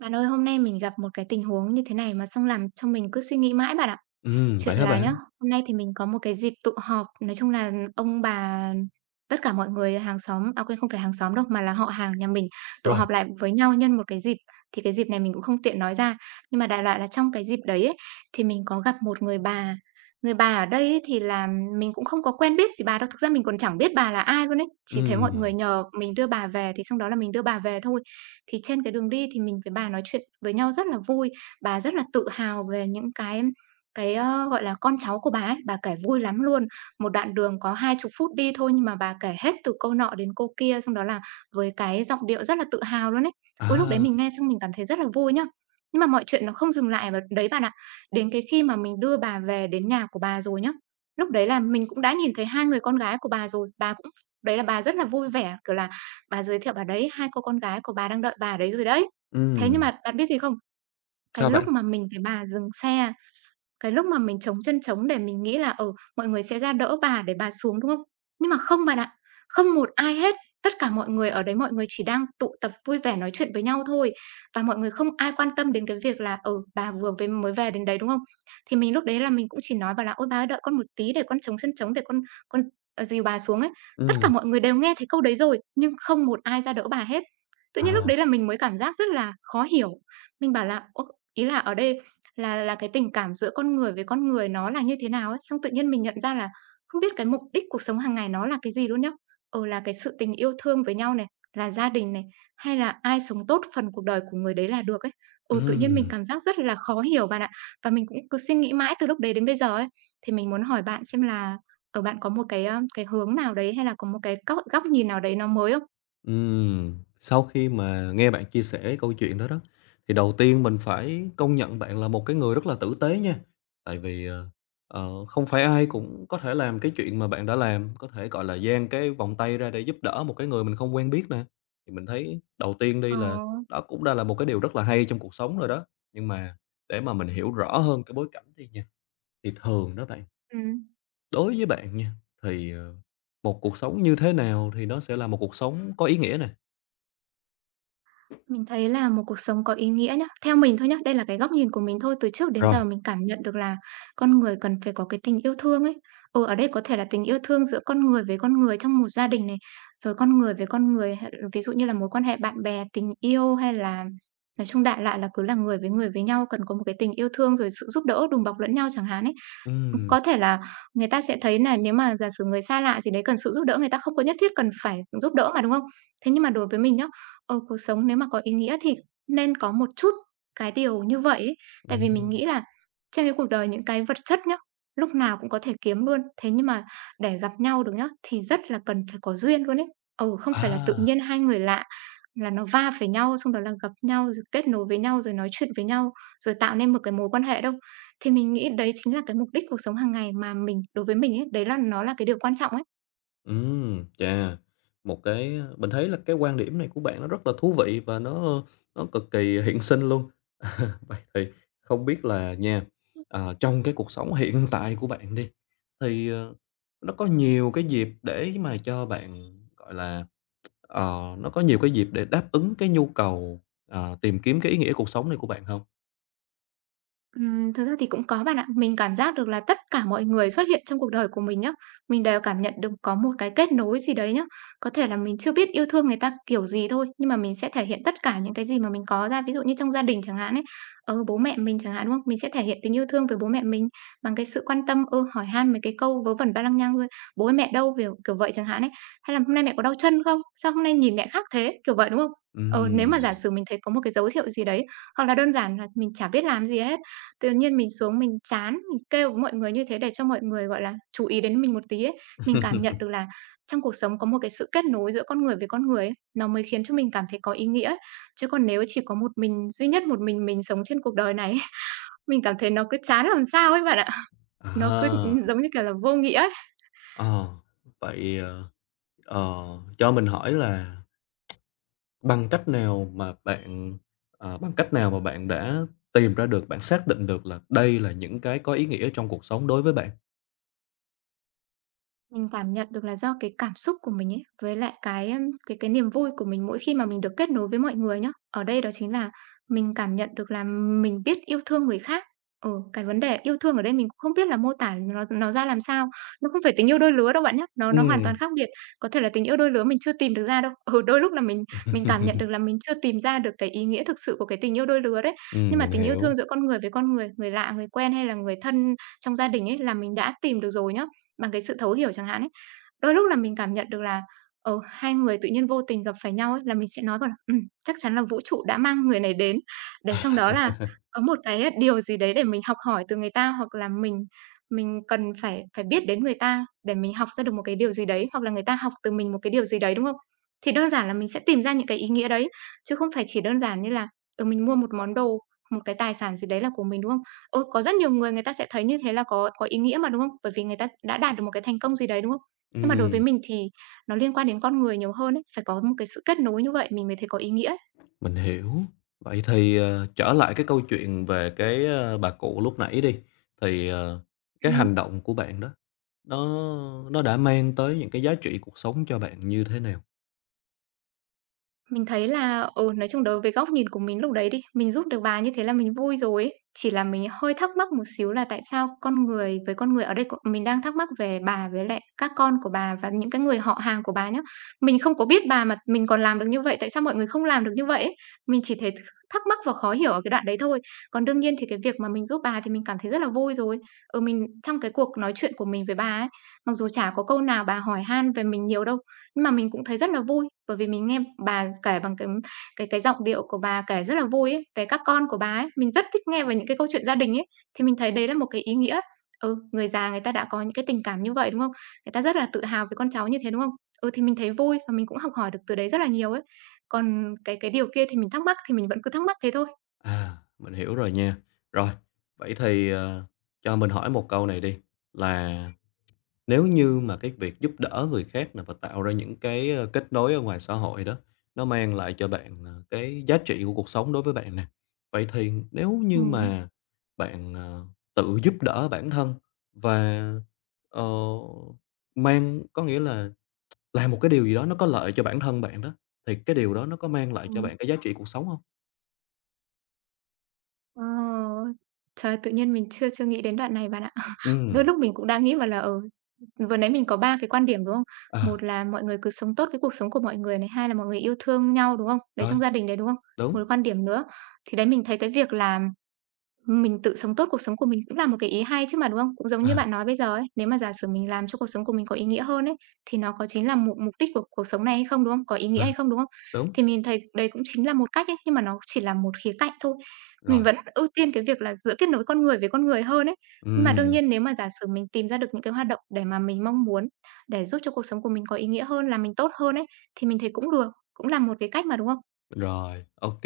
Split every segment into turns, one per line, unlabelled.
Bạn ơi, hôm nay mình gặp một cái tình huống như thế này mà xong làm cho mình cứ suy nghĩ mãi bạn ạ.
Vậy
Chuyện
hả
là nhá,
bạn?
hôm nay thì mình có một cái dịp tụ họp, nói chung là ông bà tất cả mọi người hàng xóm à, quên, không phải hàng xóm đâu, mà là họ hàng nhà mình tụ
Rồi,
họp lại với nhau nhân một cái dịp. Thì cái dịp này mình cũng không tiện nói ra, nhưng mà đại loại là trong cái dịp đấy ấy, thì mình có gặp một người bà. Người bà ở đây ấy thì là mình cũng không có quen biết gì bà đâu, thực ra mình còn chẳng biết bà là ai luôn ấy, chỉ thấy mọi người
ừm,
nhờ mình đưa bà về thì xong đó là mình đưa bà về thôi. Thì trên cái đường đi thì mình với bà nói chuyện với nhau rất là vui, bà rất là tự hào về những cái gọi là, con cháu của bà ấy, bà kể vui lắm luôn. Một đoạn đường có 20 phút đi thôi nhưng mà bà kể hết từ câu nọ đến cô kia, xong đó là với cái giọng điệu rất là tự hào luôn ấy. Ôi, lúc đấy
à,
mình nghe xong mình cảm thấy rất là vui nhá. Nhưng mà mọi chuyện nó không dừng lại ở đấy bạn ạ. Đến cái khi mà mình đưa bà về đến nhà của bà rồi nhá, lúc đấy là mình cũng đã nhìn thấy 2 người con gái của bà rồi, bà cũng đấy là bà rất là vui vẻ, kiểu là, bà giới thiệu bà "Đấy, 2 cô con gái của bà đang đợi bà đấy rồi đấy." Thế nhưng
ừm,
mà bạn biết gì không? Cái
sao
lúc
bạn?
mà mình với bà dừng xe cái lúc mà mình chống chân chống để mình nghĩ là, ừ, mọi người sẽ ra đỡ bà để bà xuống, đúng không? Nhưng mà không bạn ạ, không một ai hết. Tất cả mọi người ở đấy mọi người chỉ đang tụ tập vui vẻ nói chuyện với nhau thôi, và mọi người không ai quan tâm đến cái việc là, ừ, bà vừa về mới về đến đấy, đúng không? Thì mình lúc đấy là mình cũng chỉ nói bà là "Ôi, bà ơi, đợi con một tí để con chống chân chống để con con d dìu bà xuống" ấy. Tất cả
Ừm,
mọi người đều nghe thấy câu đấy rồi, nhưng không một ai ra đỡ bà hết. Tự nhiên lúc
ờ,
đấy là mình mới cảm giác rất là khó hiểu. Mình bảo là "Ô" ý là ở đây là cái tình cảm giữa con người với con người nó là như thế nào ấy. Xong tự nhiên mình nhận ra là không biết cái mục đích cuộc sống hàng ngày nó là cái gì luôn nhá. Ừ, là cái sự tình yêu thương với nhau này, là gia đình này, hay là ai sống tốt phần cuộc đời của người đấy là được ấy. Ừ, tự nhiên mình
ừm,
cảm giác rất là khó hiểu bạn ạ. Và mình cũng cứ suy nghĩ mãi từ lúc đấy đến bây giờ ấy. Thì mình muốn hỏi bạn xem là, ở bạn có một cái hướng nào đấy hay là có một cái góc góc nhìn nào đấy nó mới không?
Sau khi mà nghe bạn chia sẻ cái câu chuyện đó đó, thì đầu tiên mình phải công nhận bạn là một cái người rất là tử tế nha. Tại vì, không phải ai cũng có thể làm cái chuyện mà bạn đã làm, có thể, gọi là, dang cái vòng tay ra để giúp đỡ một cái người mình không quen biết nè. Thì mình thấy đầu tiên đi
Ờ,
là đó cũng đã là một cái điều rất là hay trong cuộc sống rồi đó. Nhưng mà để mà mình hiểu rõ hơn cái bối cảnh đi nha, thì thường đó bạn,
ừm.
đối với bạn nha, thì, một cuộc sống như thế nào thì nó sẽ là một cuộc sống có ý nghĩa nè?
Mình thấy là một cuộc sống có ý nghĩa nhá. Theo mình thôi nhá, đây là cái góc nhìn của mình thôi, từ trước đến giờ
Rồi.
mình cảm nhận được là con người cần phải có cái tình yêu thương ấy. Ừ, ở đây có thể là tình yêu thương giữa con người với con người trong một gia đình này, rồi con người với con người, hay- ví dụ như là mối quan hệ bạn bè, tình yêu hay là nói chung đại loại là cứ là người với nhau cần có một cái tình yêu thương rồi sự giúp đỡ đùm bọc lẫn nhau chẳng hạn ấy.
Ừm,
Có thể là người ta sẽ thấy nà nếu mà giả sử người xa lạ gì đấy cần sự giúp đỡ, người ta không có nhất thiết cần phải giúp đỡ mà, đúng không? Thế nhưng mà đối với mình nhá, ờ, cuộc sống nếu mà có ý nghĩa thì nên có một chút cái điều như vậy ấy. Tại vì mình
ừm.
nghĩ là trên cái cuộc đời những cái vật chất nhá, lúc nào cũng có thể kiếm luôn, thế nhưng mà để gặp nhau được nhá, thì rất là cần phải có duyên luôn ấy. Ừ, không phải là tự
À!
nhiên hai người lạ là nó va phải nhau, xong đó là gặp nhau, rồi kết nối với nhau, rồi nói chuyện với nhau, rồi tạo nên một cái mối quan hệ đâu. Thì mình nghĩ đấy chính là cái mục đích cuộc sống hàng ngày mà mình đối với mình ấy, đấy là nó là cái điều quan trọng ấy.
Chà, một cái mình thấy là cái quan điểm này của bạn nó rất là thú vị và nó cực kỳ hiện sinh luôn. Vậy thì không biết là nha, trong cái cuộc sống hiện tại của bạn đi, thì, nó có nhiều cái dịp để mà cho bạn, gọi là. Nó có nhiều cái dịp để đáp ứng cái nhu cầu, tìm kiếm cái ý nghĩa cuộc sống này của bạn không?
Thực ra thì cũng có bạn ạ. Mình cảm giác được là tất cả mọi người xuất hiện trong cuộc đời của mình nhá, mình đều cảm nhận được có một cái kết nối gì đấy nhá. Có thể là mình chưa biết yêu thương người ta kiểu gì thôi, nhưng mà mình sẽ thể hiện tất cả những cái gì mà mình có ra. Ví dụ như trong gia đình chẳng hạn ấy, ờ, bố mẹ mình chẳng hạn, đúng không? Mình sẽ thể hiện tình yêu thương với bố mẹ mình bằng cái sự quan tâm, ừ, hỏi han mấy cái câu vớ vẩn ba lăng nhăng thôi. "Bố ơi, mẹ đâu?" Kiểu kiểu vậy chẳng hạn ấy. Hay là "Hôm nay mẹ có đau chân không? Sao hôm nay nhìn mẹ khác thế?" Kiểu vậy, đúng không? Ờ, nếu mà
Ừm.
giả sử mình thấy có một cái dấu hiệu gì đấy, hoặc là đơn giản là mình chả biết làm gì hết. Tự nhiên mình xuống mình chán, mình kêu với mọi người như thế để cho mọi người, gọi là, chú ý đến mình một tí ấy. Mình cảm nhận được là trong cuộc sống có một cái sự kết nối giữa con người với con người ấy, nó mới khiến cho mình cảm thấy có ý nghĩa ấy. Chứ còn nếu chỉ có một mình, duy nhất một mình sống trên cuộc đời này ấy, mình cảm thấy nó cứ chán làm sao ấy bạn ạ. Nó cứ,
À,
ừm, giống như kiểu là, vô nghĩa.
ờ, vậy, ờ, cho mình hỏi là bằng cách nào mà bạn, đã tìm ra được, bạn xác định được là đây là những cái có ý nghĩa trong cuộc sống đối với bạn?
Mình cảm nhận được là do cái cảm xúc của mình ấy, với lại cái, ưm, cái niềm vui của mình mỗi khi mà mình được kết nối với mọi người nhá. Ở đây đó chính là mình cảm nhận được là mình biết yêu thương người khác. Ừ, cái vấn đề yêu thương ở đây mình cũng không biết là mô tả nó ra làm sao, nó không phải tình yêu đôi lứa đâu bạn nhé. Nó hoàn toàn
Ừm.
khác biệt. Có thể là tình yêu đôi lứa mình chưa tìm được ra đâu. Ừ, đôi lúc là mình cảm nhận được
Ừm,
là mình chưa tìm ra được cái ý nghĩa thực sự của cái tình yêu đôi lứa đấy. Nhưng mà
mình
tình yêu
hiểu.
thương giữa con người với con người, người lạ, người quen hay là người thân trong gia đình ấy là mình đã tìm được rồi nhá bằng cái sự thấu hiểu chẳng hạn ấy. Đôi lúc là mình cảm nhận được là, ờ, hai người tự nhiên vô tình gặp phải nhau ấy, là mình sẽ nói bảo là chắc chắn là vũ trụ đã mang người này đến." Để xong đó là có một cái điều gì đấy để mình học hỏi từ người ta, hoặc là mình cần phải phải biết đến người ta để mình học ra được một cái điều gì đấy, hoặc là người ta học từ mình một cái điều gì đấy, đúng không? Thì đơn giản là mình sẽ tìm ra những cái ý nghĩa đấy, chứ không phải chỉ đơn giản như là, ừ, mình mua một món đồ, một cái tài sản gì đấy là của mình, đúng không? Ôi, có rất nhiều người người ta sẽ thấy như thế là có ý nghĩa mà, đúng không? Bởi vì người ta đã đạt được một cái thành công gì đấy, đúng không? Nhưng mà đối với
Ừm.
mình thì nó liên quan đến con người nhiều hơn ấy, phải có một cái sự kết nối như vậy mình mới thấy có ý nghĩa.
Mình hiểu. Vậy thì, trở lại cái câu chuyện về cái, bà cụ lúc nãy đi, thì, cái
Ừm.
hành động của bạn đó, nó nó đã mang tới những cái giá trị cuộc sống cho bạn như thế nào?
Mình thấy là, ừ, nói chung đối với góc nhìn của mình lúc đấy đi, mình giúp được bà như thế là mình vui rồi ấy. Chỉ là mình hơi thắc mắc một xíu là tại sao con người với con người ở đây mình đang thắc mắc về bà với lại các con của bà và những cái người họ hàng của bà nhá. Mình không có biết bà mà mình còn làm được như vậy, tại sao mọi người không làm được như vậy ấy? Mình chỉ thấy thắc mắc và khó hiểu ở cái đoạn đấy thôi. Còn đương nhiên thì cái việc mà mình giúp bà thì mình cảm thấy rất là vui rồi. Ừ, mình trong cái cuộc nói chuyện của mình với bà ấy, mặc dù chả có câu nào bà hỏi han về mình nhiều đâu, nhưng mà mình cũng thấy rất là vui. Bởi vì mình nghe bà kể bằng cái giọng điệu của bà kể rất là vui ấy, về các con của bà ấy, mình rất thích nghe về những cái câu chuyện gia đình ấy, thì mình thấy đấy là một cái ý nghĩa. Ừ, người già người ta đã có những cái tình cảm như vậy, đúng không? Người ta rất là tự hào với con cháu như thế, đúng không? Ừ, thì mình thấy vui và mình cũng học hỏi được từ đấy rất là nhiều ấy. Còn cái điều kia thì mình thắc mắc thì mình vẫn cứ thắc mắc thế thôi.
À, mình hiểu rồi nha. Rồi, vậy thì, cho mình hỏi một câu này đi, là nếu như mà cái việc giúp đỡ người khác nè và tạo ra những cái, kết nối ở ngoài xã hội đó, nó mang lại cho bạn, cái giá trị của cuộc sống đối với bạn nè. Vậy thì nếu như
Ừm,
mà bạn, tự giúp đỡ bản thân và, ờ, mang có nghĩa là làm một cái điều gì đó nó có lợi cho bản thân bạn đó, thì cái điều đó nó có mang lại cho
ừm.
bạn cái giá trị cuộc sống không?
Ờ, Trời, tự nhiên mình chưa chưa nghĩ đến đoạn này bạn ạ. Đôi
Ừ,
lúc mình cũng đang nghĩ mà là, ừ, vừa nãy mình có 3 cái quan điểm, đúng không?
à,
Một là mọi người cứ sống tốt cái cuộc sống của mọi người này, hai là mọi người yêu thương nhau, đúng không? Đấy,
rồi,
trong gia đình đấy, đúng không? Một
đúng,
quan điểm nữa. Thì đấy, mình thấy cái việc là mình tự sống tốt cuộc sống của mình cũng là một cái ý hay chứ mà, đúng không? Cũng giống như
à,
bạn nói bây giờ ấy, nếu mà giả sử mình làm cho cuộc sống của mình có ý nghĩa hơn ấy, thì nó có chính là mục mục đích của cuộc sống này hay không, đúng không? Có ý nghĩa hay
à,
không, đúng không?
đúng,
Thì mình thấy đấy cũng chính là một cách ấy, nhưng mà nó chỉ là một khía cạnh thôi. Mình
rồi,
vẫn ưu tiên cái việc là giữa kết nối con người với con người hơn ấy. Nhưng mà đương
ừm.
nhiên nếu mà giả sử mình tìm ra được những cái hoạt động để mà mình mong muốn, để giúp cho cuộc sống của mình có ý nghĩa hơn, là mình tốt hơn ấy, thì mình thấy cũng được, cũng là một cái cách mà, đúng không?
Rồi, OK.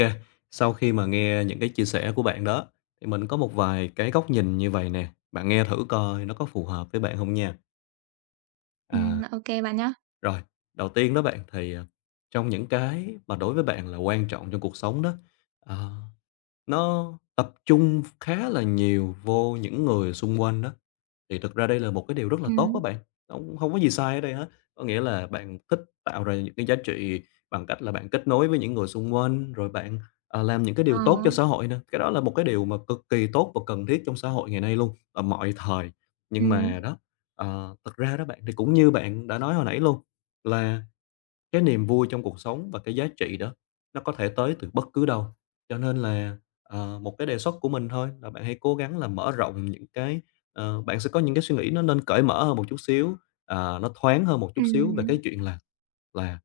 Sau khi mà nghe những cái chia sẻ của bạn đó, thì mình có một vài cái góc nhìn như vậy nè, bạn nghe thử coi nó có phù hợp với bạn không nha. À,
Ô bạn nhá.
rồi, đầu tiên đó bạn, thì, trong những cái mà đối với bạn là quan trọng trong cuộc sống đó, ờ, nó tập trung khá là nhiều vô những người xung quanh đó. Thì thực ra đây là một cái điều rất là tốt
Ừm,
các bạn, không hông có gì sai ở đây hết. Có nghĩa là bạn thích tạo ra những cái giá trị bằng cách là bạn kết nối với những người xung quanh, rồi bạn, làm những cái
ờ,
điều tốt cho xã hội nữa, cái đó là một cái điều mà cực kỳ tốt và cần thiết trong xã hội ngày nay luôn, ở mọi thời. Nhưng
ừm,
mà đó, thật ra đó bạn, thì cũng như bạn đã nói hồi nãy luôn là cái niềm vui trong cuộc sống và cái giá trị đó nó có thể tới từ bất cứ đâu. Cho nên là, một cái đề xuất của mình thôi là bạn hãy cố gắng là mở rộng những cái bạn sẽ có những cái suy nghĩ nó nên cởi mở hơn một chút xíu, nó thoáng hơn một chút xíu về cái
ừm.
chuyện là là,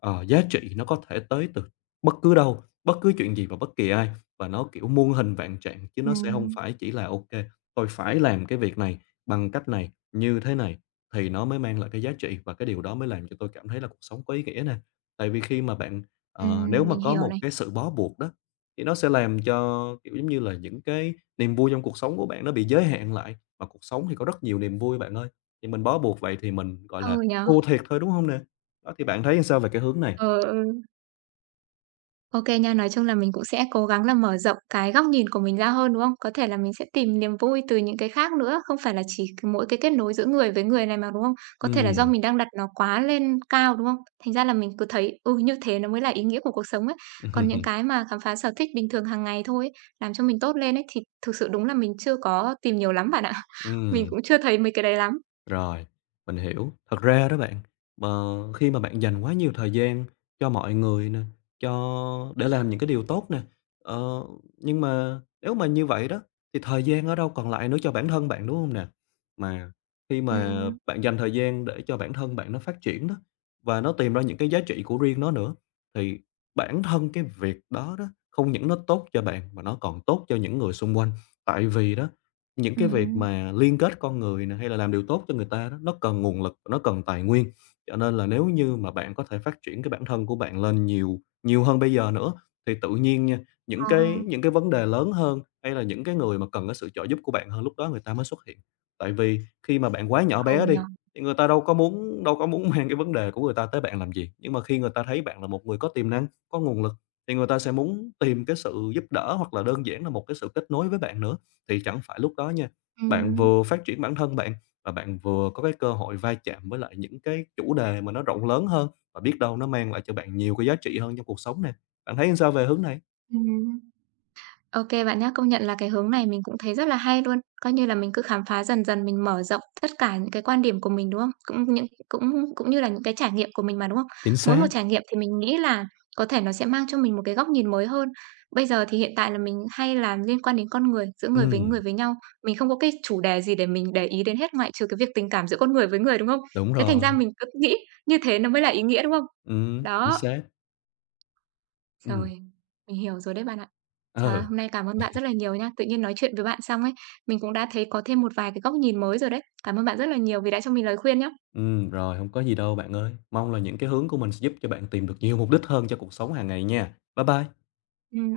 giá trị nó có thể tới từ bất cứ đâu, bất cứ chuyện gì và bất kỳ ai, và nó, kiểu, muôn hình vạn trạng chứ nó sẽ không
Ừm,
phải chỉ là ok tôi phải làm cái việc này bằng cách này, như thế này." Thì nó mới mang lại cái giá trị và cái điều đó mới làm cho tôi cảm thấy là cuộc sống có ý nghĩa nè. Tại vì khi mà bạn nếu mà
mình
có
hiểu
một
này.
cái sự bó buộc đó, thì nó sẽ làm cho, kiểu giống như là, những cái niềm vui trong cuộc sống của bạn nó bị giới hạn lại, mà cuộc sống thì có rất nhiều niềm vui bạn ơi. Thì mình bó buộc vậy thì mình, gọi là,
Ừ nhỉ?
thua thiệt thôi, đúng không nè? Đó, thì bạn thấy sao về cái hướng này?
Ừ, ừ. Ô nha, nói chung là mình cũng sẽ cố gắng là mở rộng cái góc nhìn của mình ra hơn, đúng không? Có thể là mình sẽ tìm niềm vui từ những cái khác nữa, không phải là chỉ mỗi cái kết nối giữa người với người này mà, đúng không? Có thể là do
Ừm.
mình đang đặt nó quá lên cao, đúng không? Thành ra là mình cứ thấy, ừ, như thế nó mới là ý nghĩa của cuộc sống ấy. Còn những cái mà khám phá sở thích bình thường hàng ngày thôi ấy, làm cho mình tốt lên ấy, thì thực sự đúng là mình chưa có tìm nhiều lắm bạn ạ. Mình
Ừm.
cũng chưa thấy mấy cái đấy lắm.
Rồi, mình hiểu. Thật ra đó bạn, khi mà bạn dành quá nhiều thời gian cho mọi người nè, cho để làm những cái điều tốt nè, ờ, nhưng mà nếu mà như vậy đó thì thời gian ở đâu còn lại nữa cho bản thân bạn, đúng không nè? Mà khi mà
ừ
bạn dành thời gian để cho bản thân bạn nó phát triển đó, và nó tìm ra những cái giá trị của riêng nó nữa, thì bản thân cái việc đó đó, không những nó tốt cho bạn mà nó còn tốt cho những người xung quanh. Tại vì đó, những
ừ
cái việc mà liên kết con người nè, hay là làm điều tốt cho người ta đó, nó cần nguồn lực, nó cần tài nguyên. Cho nên là nếu như mà bạn có thể phát triển cái bản thân của bạn lên nhiều nhiều hơn bây giờ nữa, thì tự nhiên nha, những
ờ,
cái những cái vấn đề lớn hơn, hay là những cái người mà cần cái sự trợ giúp của bạn hơn, lúc đó người ta mới xuất hiện. Tại vì khi mà bạn quá nhỏ
ừ
bé
nhỉ?
đi, thì người ta đâu có muốn mang cái vấn đề của người ta tới bạn làm gì. Nhưng mà khi người ta thấy bạn là một người có tiềm năng, có nguồn lực, thì người ta sẽ muốn tìm cái sự giúp đỡ, hoặc là đơn giản là một cái sự kết nối với bạn nữa thì chẳng phải lúc đó nha, bạn
Ừm,
vừa phát triển bản thân bạn và bạn vừa có cái cơ hội va chạm với lại những cái chủ đề mà nó rộng lớn hơn và biết đâu nó mang lại cho bạn nhiều cái giá trị hơn trong cuộc sống nè. Bạn thấy sao về hướng này?
ừm. Ô kê bạn nhá. Công nhận là cái hướng này mình cũng thấy rất là hay luôn. Coi như là mình cứ khám phá dần dần, mình mở rộng tất cả những cái quan điểm của mình, đúng không? Cũng như là những cái trải nghiệm của mình mà, đúng không?
Chính
Mỗi một
xác,
trải nghiệm thì mình nghĩ là có thể nó sẽ mang cho mình một cái góc nhìn mới hơn. Bây giờ thì hiện tại là mình hay làm liên quan đến con người, giữa người
ừm,
với nhau. Mình không có cái chủ đề gì để mình để ý đến hết ngoại trừ cái việc tình cảm giữa con người với người, đúng không?
đúng
Thế thành ra
rồi,
mình cứ nghĩ như thế nó mới là ý nghĩa, đúng không?
ừm. Chính
Đó.
xác, ừm,
Rồi, mình hiểu rồi đấy bạn ạ. Trời ơi,
ừ,
hôm nay cảm ơn bạn rất là nhiều nha. Tự nhiên nói chuyện với bạn xong ấy, mình cũng đã thấy có thêm một vài cái góc nhìn mới rồi đấy. Cảm ơn bạn rất là nhiều vì đã cho mình lời khuyên nhá.
ừm, rồi, không có gì đâu bạn ơi. Mong là những cái hướng của mình sẽ giúp cho bạn tìm được nhiều mục đích hơn cho cuộc sống hàng ngày nha. Bye bye.
Ừm.